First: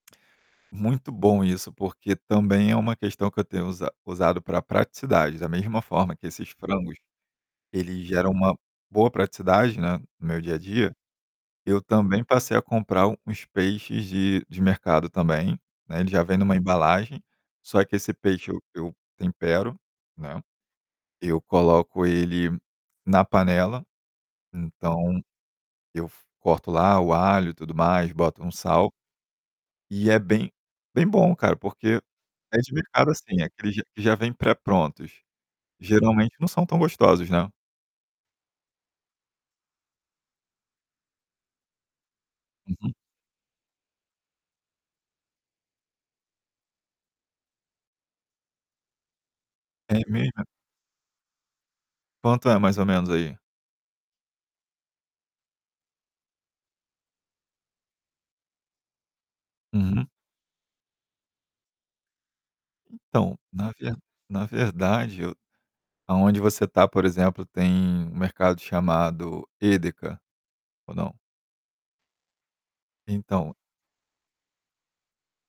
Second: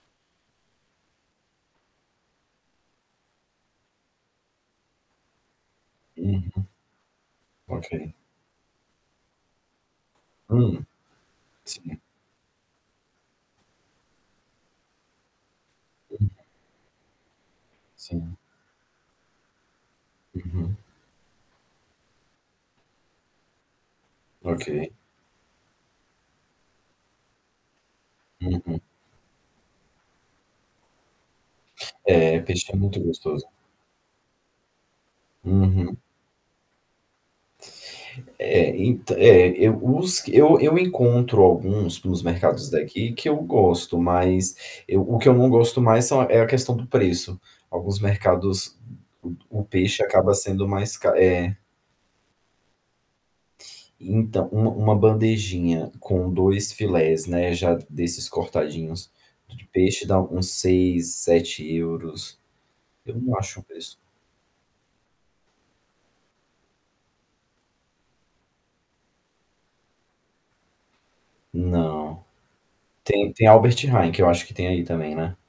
Muito bom isso, porque também é uma questão que eu tenho usa usado pra praticidade. Da mesma forma que Uhum. esses frangos, eles OK. geram uma boa praticidade, né, no meu dia a Hum. dia, eu Sim. também passei a comprar uns peixes de de mercado também, né, ele já Uhum. vem numa embalagem, só que esse Sim. peixe eu eu tempero, né. Uhum. Eu coloco ele na panela, OK. então, eu f corto lá o alho e tudo mais, boto um Uhum. sal. E é bem bem bom cara, porque É, é peixe de é muito mercado, assim, é gostoso. aqueles q que já vêm pré-prontos. Uhum. Geralmente não são tão gostosos, né. É, ent é, eu os eu eu encontro alguns nos mercados Uhum. daqui que eu gosto. Mas eu o que eu não gosto mais são é a questão do preço. Alguns mercados, o o É peixe mesmo, acaba é? sendo mais ca é. Quanto é, mais ou menos, aí? Então, uma uma bandejinha com 2 filés, né, já desses cortadinhos d de peixe, Uhum. dá uns €6, €7. Eu não Então, acho um na ver preço na verdade, aonde você tá, por exemplo, tem um mercado chamado EDEKA? Ou não? Não. Tem tem Então Albert Heijn, que eu acho que tem aí também, né.